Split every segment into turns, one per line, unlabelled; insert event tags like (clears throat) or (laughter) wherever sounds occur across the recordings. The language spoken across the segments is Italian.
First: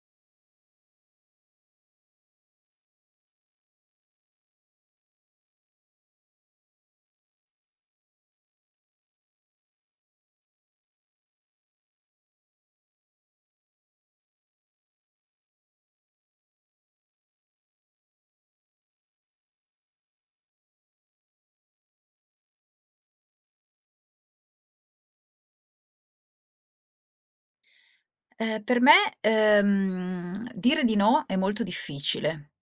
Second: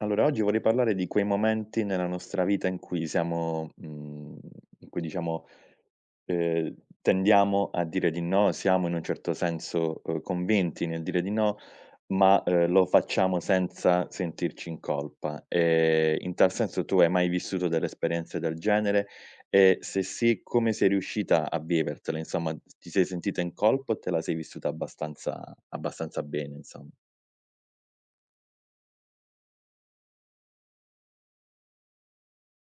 Allora, oggi vorrei parlare di quei momenti nella nostra vita in cui siamo, in cui diciamo, ehm, tendiamo a dire di no, siamo in un certo senso, convinti nel dire di no, ma, lo facciamo senza sentirci in colpa. In tal senso tu hai mai vissuto delle esperienze del genere? E se sì, come sei riuscita a vivertela? Insomma, ti sei sentita in colpa o te la sei vissuta abbastanza bene, insom
Per me, dire di no è molto difficile,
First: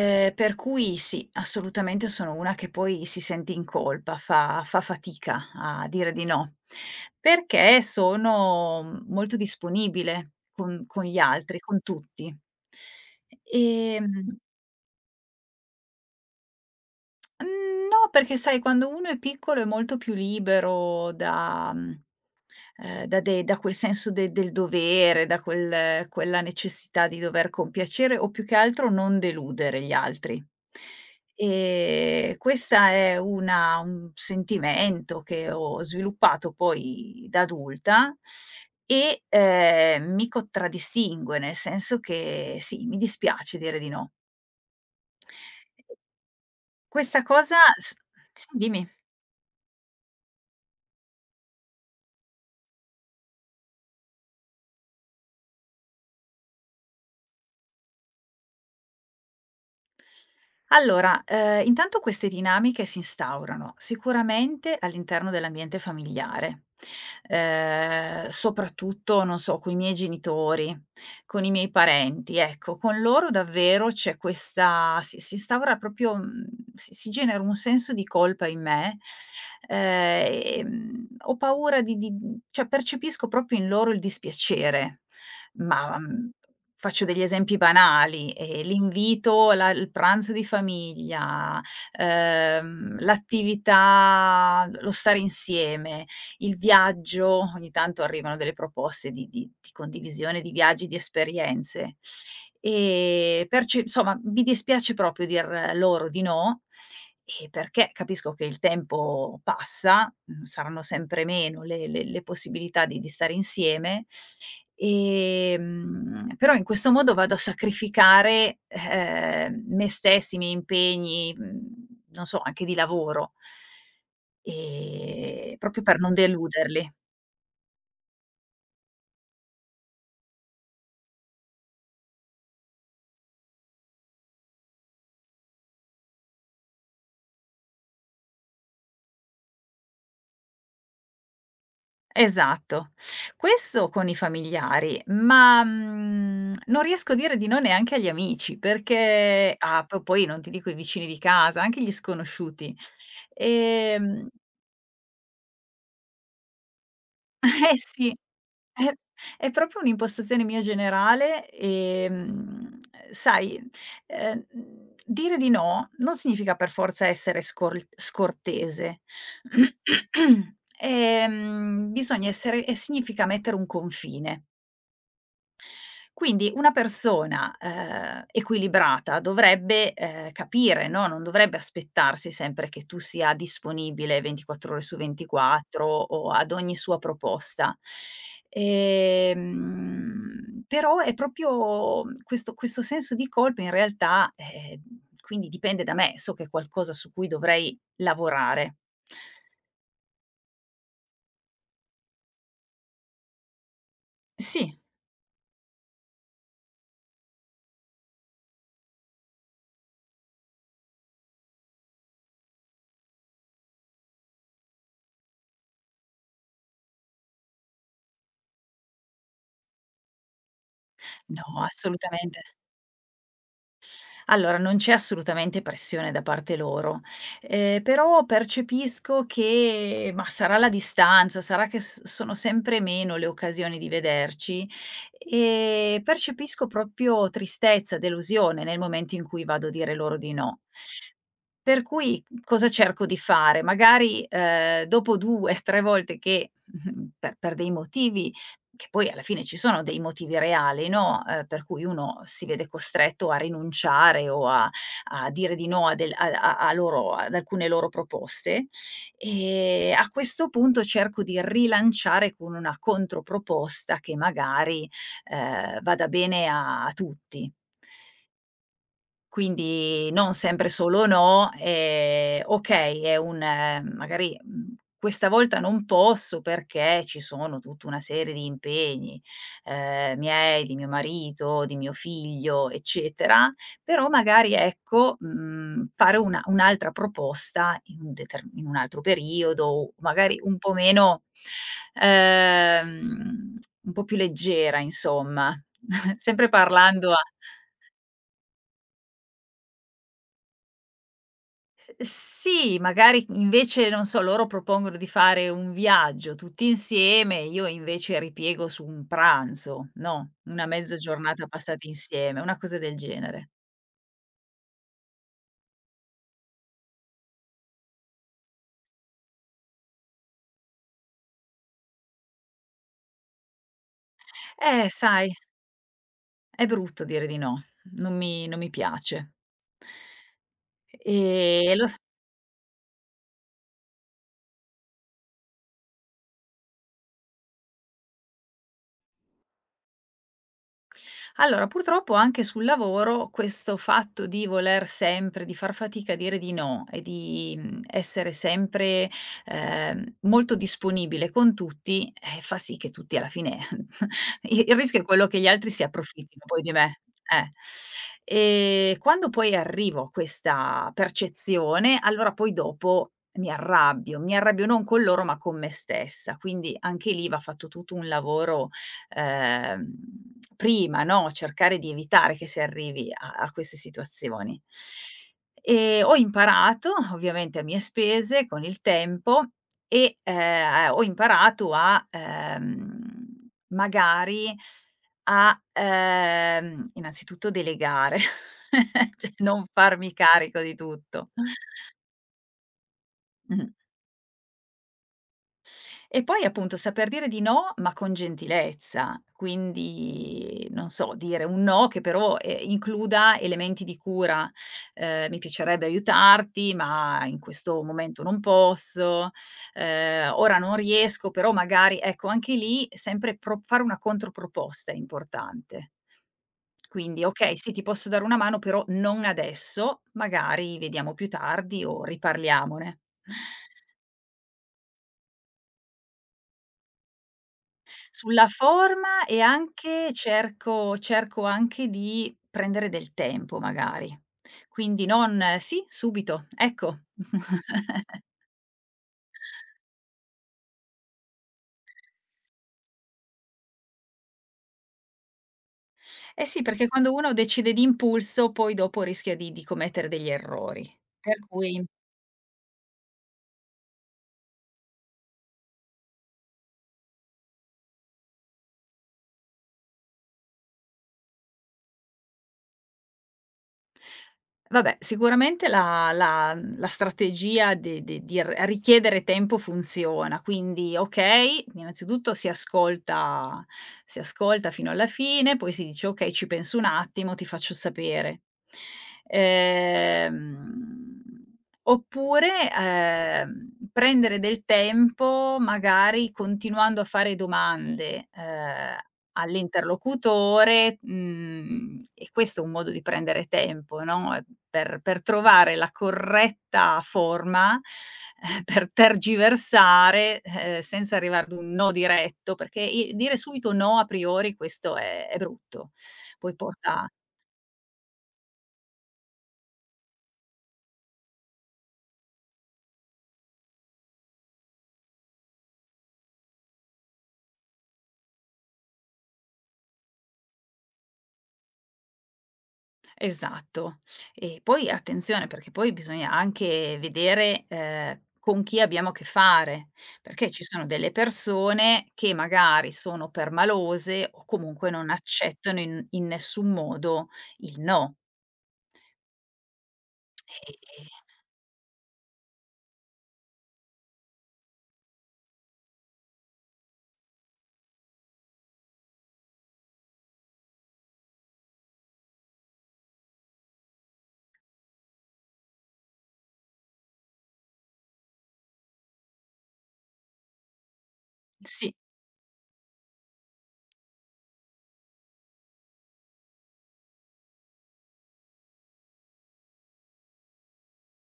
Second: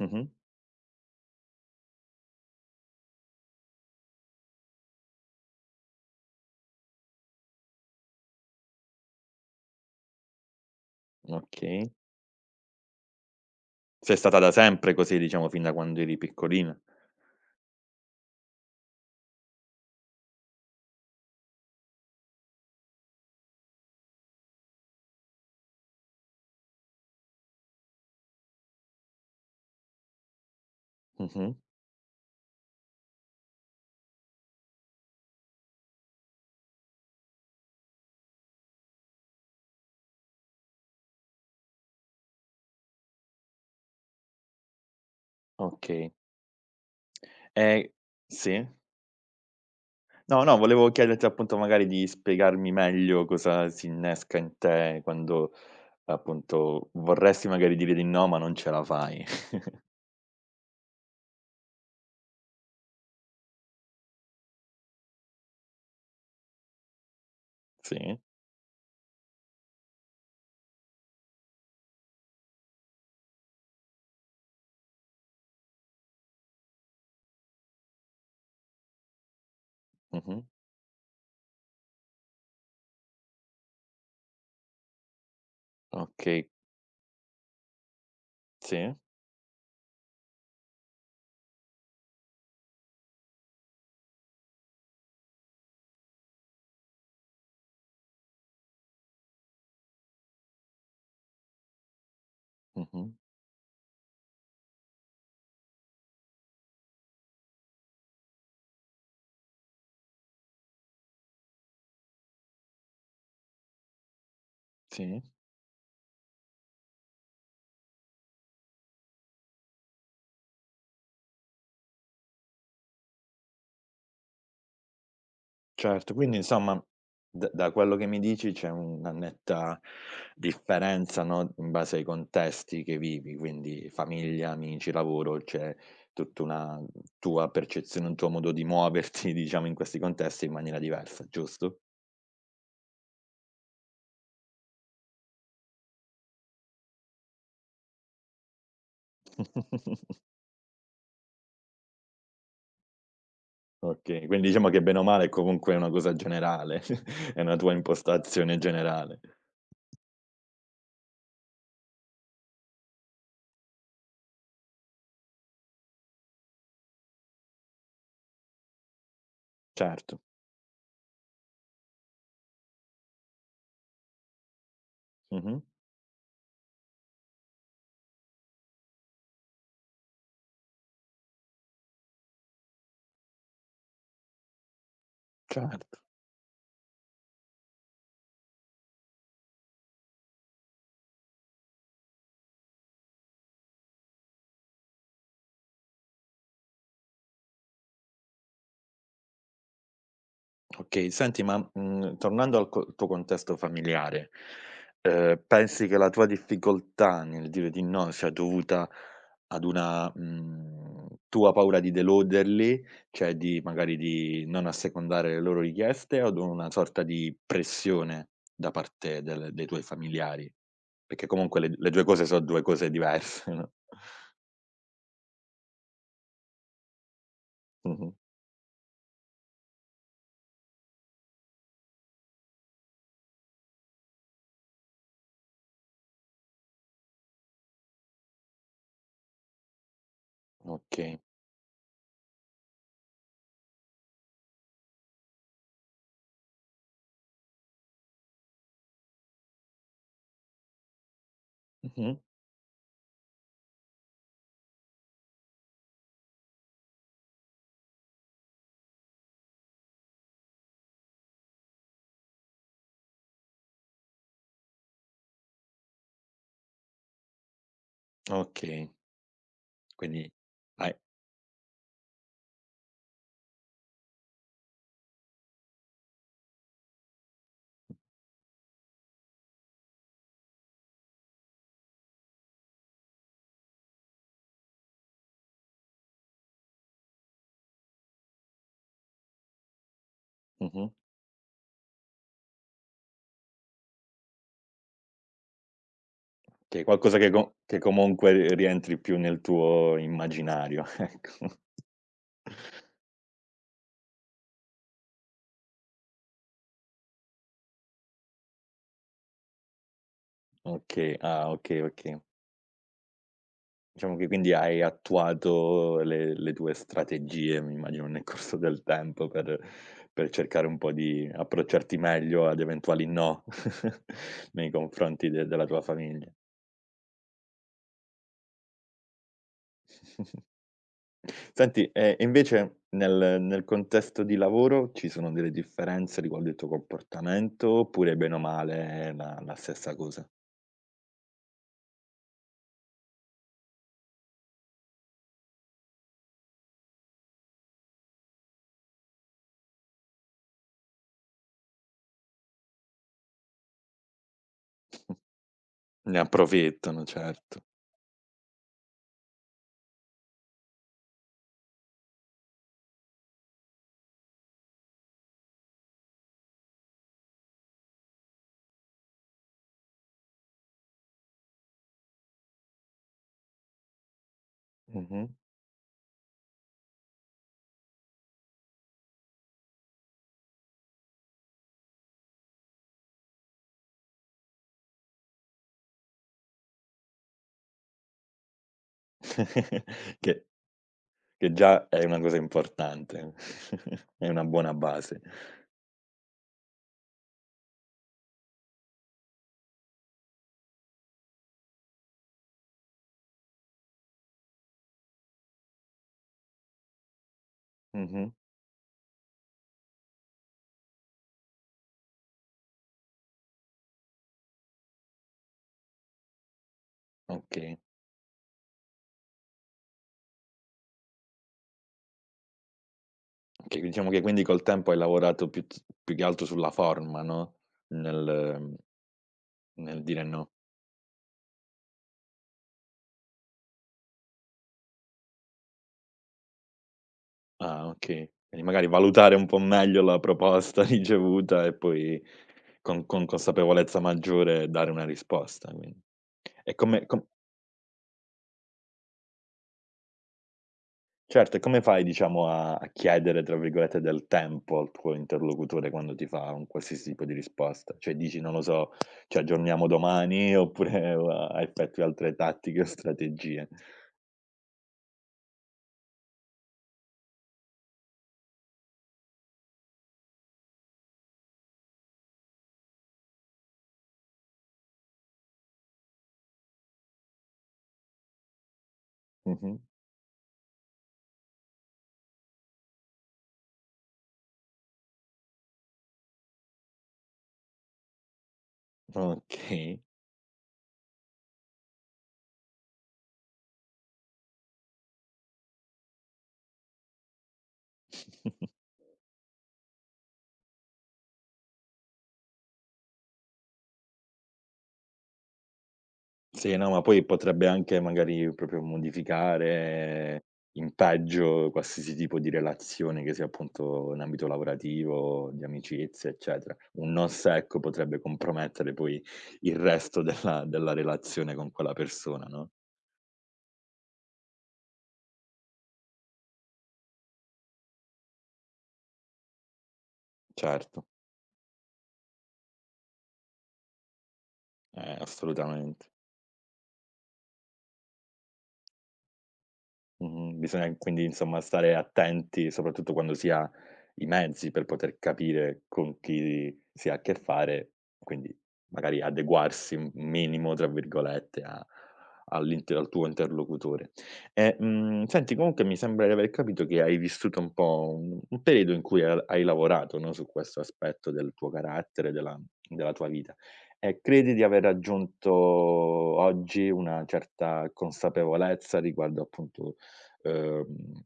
mh-mh,
per cui sì, assolutamente sono una che poi si sente in colpa, fa fatica a dire di no, perché sono molto disponibile con gli altri, con
okay.
tutti. Ehm
Sei stata da sempre così, diciamo, fin da quando eri piccolina.
Mhmm, no, perché sai quando uno è piccolo è molto più libero da quel senso de del dovere, da quella necessità di dover compiacere o più che altro non deludere gli altri.
Mh-mh,
Questa è una un sentimento che ho sviluppato poi da adulta e, mi contraddistingue, nel senso che sì, mi dispiace dire di no.
okay.
Questa cosa
E
s S
sì?
Dimmi.
No, no, volevo chiederti appunto magari di spiegarmi meglio cosa si innesca in te quando, appunto, vorresti magari dire di no, ma non ce la fai. (laughs)
Allora, intanto queste dinamiche si instaurano sicuramente all'interno dell'ambiente familiare,
Sì.
soprattutto, non so, coi miei genitori, con i miei parenti, ecco, con loro davvero c'è questa si si instaura proprio, mhmm, si si genera un senso di colpa in me,
Mh-mh.
ho paura cioè percepisco proprio in loro il dispiacere. Ma,
Okay.
faccio degli esempi banali,
Sì.
l'invito, la il pranzo di famiglia, l'attività lo stare insieme, il viaggio, ogni tanto arrivano delle proposte di condivisione di viaggi, di esperienze.
Mh-mh.
Perce Insomma, mi dispiace proprio dir loro di no, perché capisco che il tempo passa, saranno sempre meno le possibilità di stare insieme.
Sì.
Però in questo modo vado a sacrificare, me stessa, i miei impegni, non so, anche di lavoro, proprio per non
Certo, quindi insomma
deluderli.
d da quello che mi dici c'è una netta differenza, no, in base ai contesti che vivi, quindi famiglia, amici, lavoro, c'è tutta una tua percezione, un tuo modo di muoverti, (laughs) diciamo, in questi contesti in maniera diversa, giusto?
Esatto. Questo con i familiari, ma, non riesco a dire di no neanche agli amici, perché ah, p poi
(laughs)
non ti dico i vicini di casa, anche gli sconosciuti.
Okay,
Ehm
quindi diciamo che bene o male comunque è comunque una cosa generale, (laughs) è una tua
Eh sì,
impostazione
è
generale.
è proprio un'impostazione mia generale, sai, dire di no non significa per forza essere scortese.
Certo.
(clears throat) Bisogna essere e Significa mettere un confine.
Mh-mh.
Quindi una persona, equilibrata dovrebbe, capire, no, non dovrebbe aspettarsi sempre che tu sia disponibile 24 ore su 24
Certo.
o ad ogni sua proposta. Però è proprio questo senso di colpa in realtà, quindi dipende da me, so che è qualcosa su cui dovrei lavorare.
Okay, senti ma, tornando al co tuo contesto familiare,
Sì,
pensi che la tua difficoltà nel dire di no sia dovuta ad una, tua paura di deluderli, cioè di magari di non assecondare le loro richieste o ad una sorta di pressione da parte del dei tuoi familiari? Perché
no,
comunque le 2 cose
assolutamente.
so' 2 cose diverse, no? (laughs)
Allora, non c'è assolutamente pressione da parte loro,
Mh-mh.
però percepisco che mah, sarà la distanza, sarà che s sono sempre meno le occasioni di vederci, percepisco proprio tristezza, delusione nel momento in cui vado a dire loro di no.
Okay.
Per cui cosa cerco di fare? Magari, dopo 2, 3 (laughs) volte che, (laughs) per dei motivi che poi alla fine ci sono dei motivi reali, no, per cui
Mh-mh.
uno si vede costretto a rinunciare o a dire di no a del a a a loro, ad alcune loro proposte. A questo punto cerco di rilanciare con una controproposta che magari, vada bene a tutti.
Okay,
Quindi
quindi
non sempre
hai
solo no, okay, è un magari, questa volta non posso perché ci sono tutta una serie di impegni, miei, di mio marito, di mio figlio, eccetera, però magari ecco, fare una un'altra proposta in un deter in un altro periodo o magari un po'
mh-mh.
meno, ehm, un po' più leggera insomma, (laughs) sempre
Che è
parlando
qualcosa
a.
che comunque rientri più nel tuo immaginario, (laughs) ecco.
Sì, magari invece, non so, loro propongono di fare un viaggio tutti insieme, io invece ripiego su un pranzo, no, una mezza
Okay,
giornata
ah, okay,
passata
okay.
insieme, una cosa del genere.
Diciamo che quindi hai attuato le tue strategie, mi immagino, nel corso del tempo per cercare un po' di approcciarti meglio ad eventuali no (laughs) nei confronti
Sai,
de della tua famiglia.
è brutto dire di no, non mi piace.
(laughs) Senti,
Lo s
e invece nel contesto di lavoro ci sono delle differenze riguardo il tuo comportamento oppure bene o male è la stessa cosa?
Allora, purtroppo anche sul lavoro questo fatto di voler sempre, di far fatica a dire di no e di essere sempre, molto disponibile con tutti, fa sì che tutti alla fine (laughs) i il rischio è quello che gli altri si
Ne
approfittino poi di me.
approfittano, certo.
E quando poi arrivo a questa percezione, allora poi dopo mi arrabbio non con loro ma con me stessa. Quindi anche lì va fatto tutto un lavoro, ehm, prima, no, cercare di evitare che si arrivi a queste situazioni.
Mh-mh.
Ho imparato, ovviamente a mie spese, con il tempo, e ho imparato magari a, innanzitutto delegare, (laughs) cioè non
(laughs)
farmi
Che
carico di tutto.
già è una cosa importante,
Mh.
(laughs) è una buona base.
E poi appunto saper dire di no, ma con gentilezza, quindi non so, dire un no che però, includa elementi di cura: "Mi piacerebbe aiutarti, ma in questo momento
Mh-mh.
non posso, ora non riesco, però magari", ecco anche lì sempre pro fare una controproposta è importante. Quindi: "Okay, sì,
Okay.
ti posso dare una mano, però non adesso, magari vediamo più tardi o riparliamone."
Okay, diciamo che quindi col tempo hai lavorato più che altro sulla forma, no,
Sulla
nel
forma, e
nel
anche
dire no.
cerco anche di prendere del tempo magari. Quindi non: "Sì, subito, ecco."
Ah,
(laughs)
okay. Quindi magari valutare un po' meglio la proposta (laughs) ricevuta e poi con consapevolezza maggiore dare una risposta, quindi.
Eh sì,
E
perché
come
quando
com
uno decide d'impulso poi dopo rischia di commettere degli errori. Per
Certo, e come
cui
fai diciamo a "chiedere" tra virgolette del tempo al tuo interlocutore quando ti fa un qualsiasi tipo di risposta? Cioè dici, non lo so, ci aggiorniamo domani oppure (laughs) a effettui altre tattiche o strategie?
Vabbè, sicuramente la strategia de de di r richiedere tempo funziona, quindi okay, innanzitutto si ascolta fino alla fine, poi si dice: "Okay, ci penso un attimo, ti faccio sapere".
Mh-mh.
Ehm, Oppure, prendere del tempo magari continuando a fare domande,
Okay.
all'interlocutore, e questo è un modo di prendere tempo, no, per trovare la corretta forma,
(laughs)
per tergiversare, senza arrivare ad un no diretto, perché i dire subito no a priori questo è brutto. Poi
Sì, no, ma
porta
poi potrebbe anche magari proprio modificare in peggio qualsiasi tipo di relazione, che sia appunto in ambito lavorativo, di amicizie, eccetera. Un no secco potrebbe compromettere poi il resto della relazione con quella persona, no,
Esatto. E poi attenzione, perché poi bisogna anche vedere, con chi abbiamo a che fare, perché ci sono
certo,
delle persone che magari sono permalose o comunque non accettano in
assolutamente.
in nessun modo il no.
Mh-mh.
E
Bisogna
e
quindi insomma stare attenti, soprattutto quando si ha i mezzi per poter capire con chi si ha a che fare, quindi magari adeguarsi un "minimo" tra virgolette a all'inter al tuo interlocutore. E, senti comunque mi sembra di aver capito che hai vissuto un po' un periodo in cui ha hai lavorato, no, su questo aspetto del tuo
sì.
carattere, della tua vita. E credi di aver raggiunto oggi una certa consapevolezza riguardo appunto uhm,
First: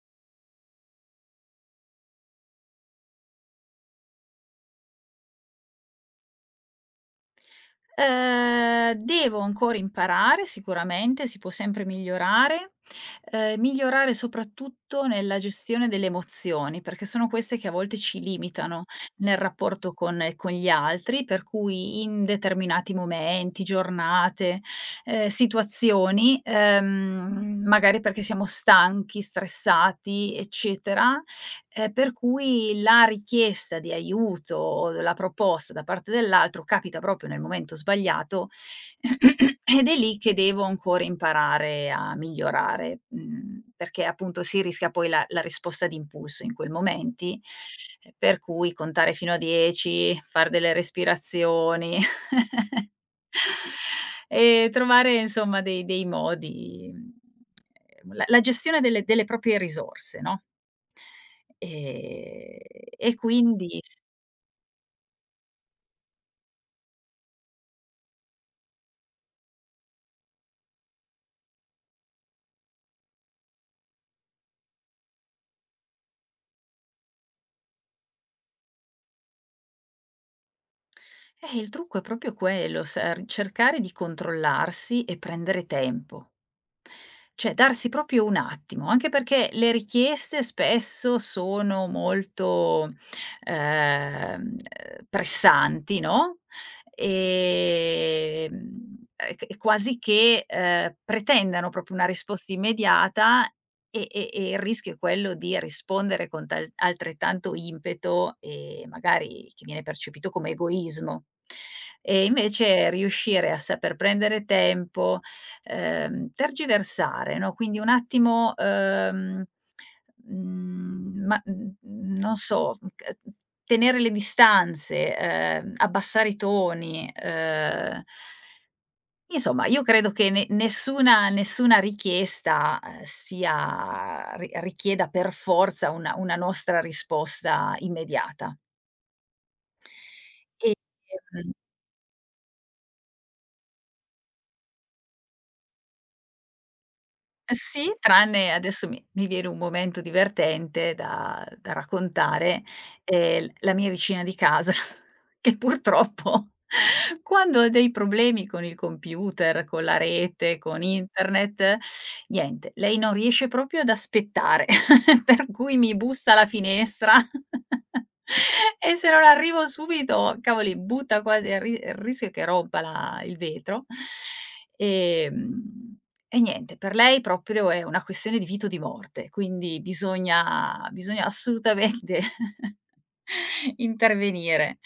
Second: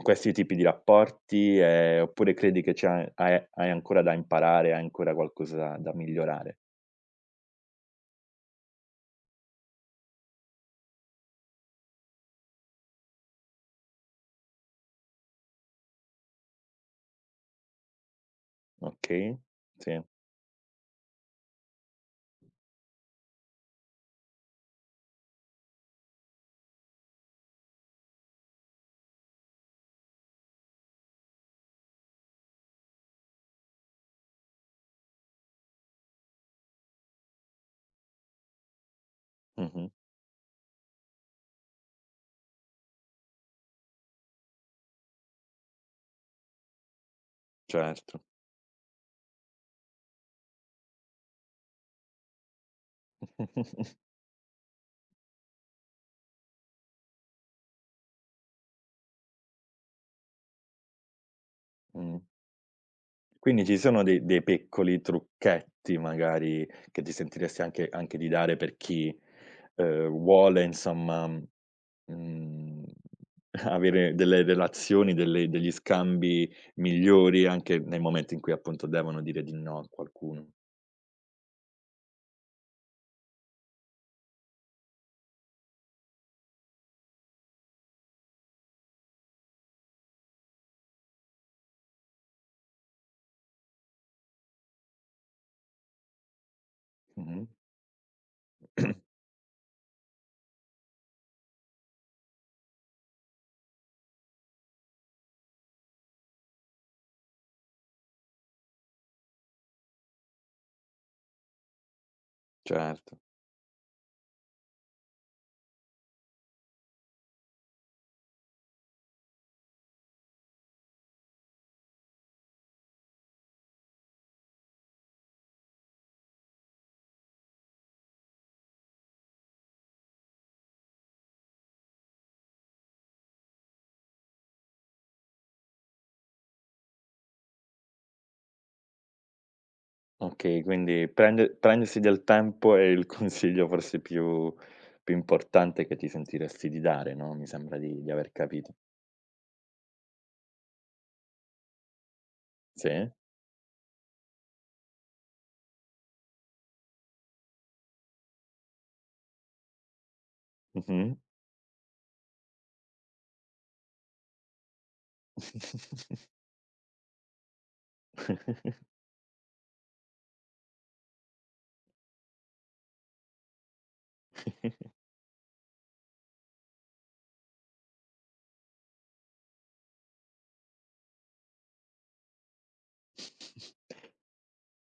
questi tipi di rapporti, oppure credi che c'ha hai ancora da imparare, hai ancora qualcosa da migliorare,
Devo ancora imparare sicuramente, si può sempre migliorare, migliorare soprattutto nella gestione delle emozioni, perché sono queste che a volte ci limitano nel
okay?
rapporto
Sì,
con gli altri, per cui in determinati momenti, giornate, situazioni, magari perché siamo stanchi, stressati, eccetera. Per cui la richiesta di aiuto o la proposta da parte dell'altro capita proprio nel momento sbagliato. (clears throat) Ed
mh-mh,
è lì che devo ancora imparare a migliorare, perché appunto si rischia poi la risposta d'impulso in quei momenti,
certo.
per cui contare fino a 10, far delle respirazioni. (laughs)
(laughs)
E trovare insomma dei modi, la gestione delle proprie risorse, no?
Mh.
Ehm, e
Quindi
quindi
ci
s
sono dei piccoli trucchetti magari che ti sentiresti anche di dare per chi, vuole insomma, mhmm, (laughs) avere delle relazioni, delle degli scambi migliori anche nei momenti in cui appunto devono dire di no a qualcuno.
Il trucco è proprio quello, ser cercare di controllarsi e prendere tempo. Cioè darsi proprio un attimo, anche perché le richieste spesso sono molto, pressanti, no,
Mh-mh.
e c quasi che, pretendano proprio una risposta immediata, e il rischio è quello di rispondere con tal altrettanto impeto, e magari che viene percepito come egoismo. E invece
Certo.
riuscire a saper prendere tempo, tergiversare, no, quindi un attimo, non so, mhmm, c tenere le distanze, abbassare i toni, insomma io credo che ne nessuna nessuna richiesta, sia ri richieda per forza una nostra risposta immediata.
Okay,
E,
quindi
ehm
prendersi del tempo è il (laughs) consiglio forse più importante che ti sentiresti di dare, no, mi sembra
Sì,
di aver
tranne
capito.
adesso mi viene un momento divertente da raccontare,
Sì,
l la mia vicina di casa (laughs) che purtroppo (laughs) quando ha dei problemi con il computer, con la rete, con
mh-mh.
internet, niente, lei non riesce proprio ad aspettare, (laughs) per cui mi bussa alla finestra (laughs) e se non arrivo subito, cavoli, butta quasi a ri il rischio che rompa la il vetro. Ehm e niente, per lei proprio è una questione di vita o di morte, quindi bisogna assolutamente (laughs) intervenire.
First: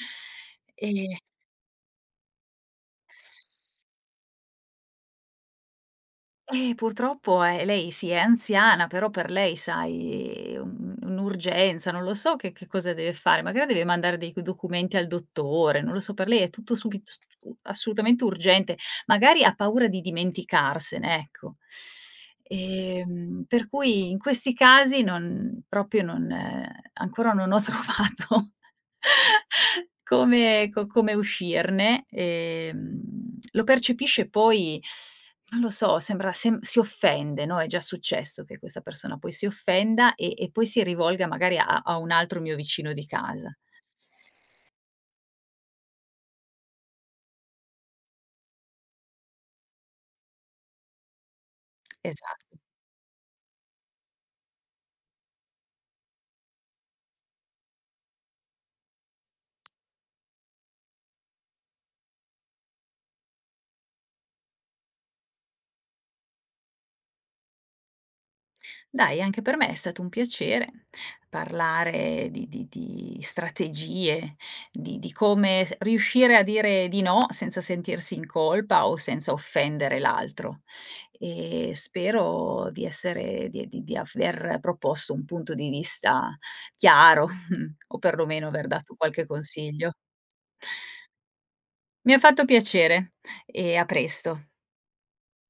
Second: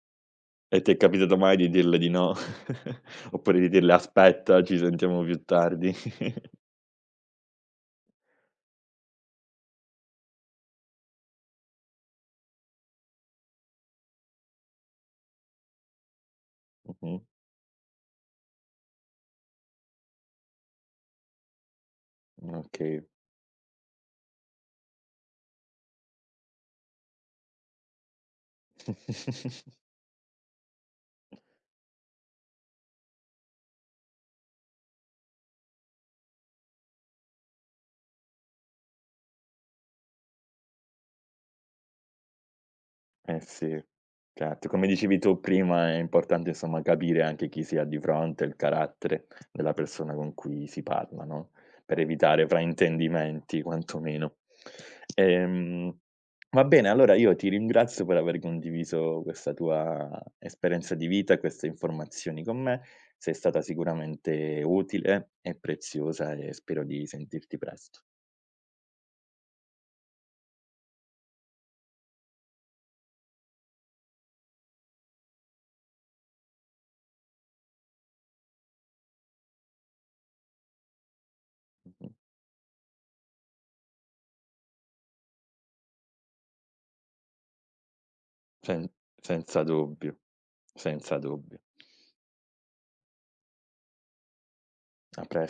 E ti è
Ehm
capitato mai di dirle di no? (laughs) Oppure di dirle: "Aspetta, ci sentiamo più tardi"? (laughs)
Purtroppo, lei sì, è anziana, però per lei, sai, un'urgenza, non lo so che cosa deve fare, magari deve mandare dei documenti al dottore, non lo so, per lei è tutto subit s
Mh-mh.
u assolutamente urgente, magari ha paura di dimenticarsene, ecco.
Okay.
Per cui in questi casi non proprio non ancora non ho (laughs) trovato come uscirne. Lo percepisce poi non lo so, sembra sem si offende, no, è già successo che questa persona poi si offenda e poi si rivolga magari a un altro mio vicino di
Eh
casa.
sì, certo. Come dicevi tu prima, è importante insomma capire anche chi si ha di fronte, il carattere della persona con cui si parla, no, per evitare
Esatto.
fraintendimenti quantomeno. Ehm, va bene, allora io ti ringrazio per aver condiviso questa tua esperienza di vita, queste informazioni con me. Sei stata sicuramente utile e preziosa e spero di sentirti presto.
Dai, anche per me è stato un piacere parlare di strategie, di come s riuscire a dire di no senza sentirsi in colpa o senza offendere l'altro. E
Mh-mh.
spero di aver proposto un punto di vista chiaro, (laughs) o perlomeno aver
Sen
dato qualche
senza
consiglio.
dubbio, senza dubbio.
Mi ha fatto piacere, e a presto.
A pres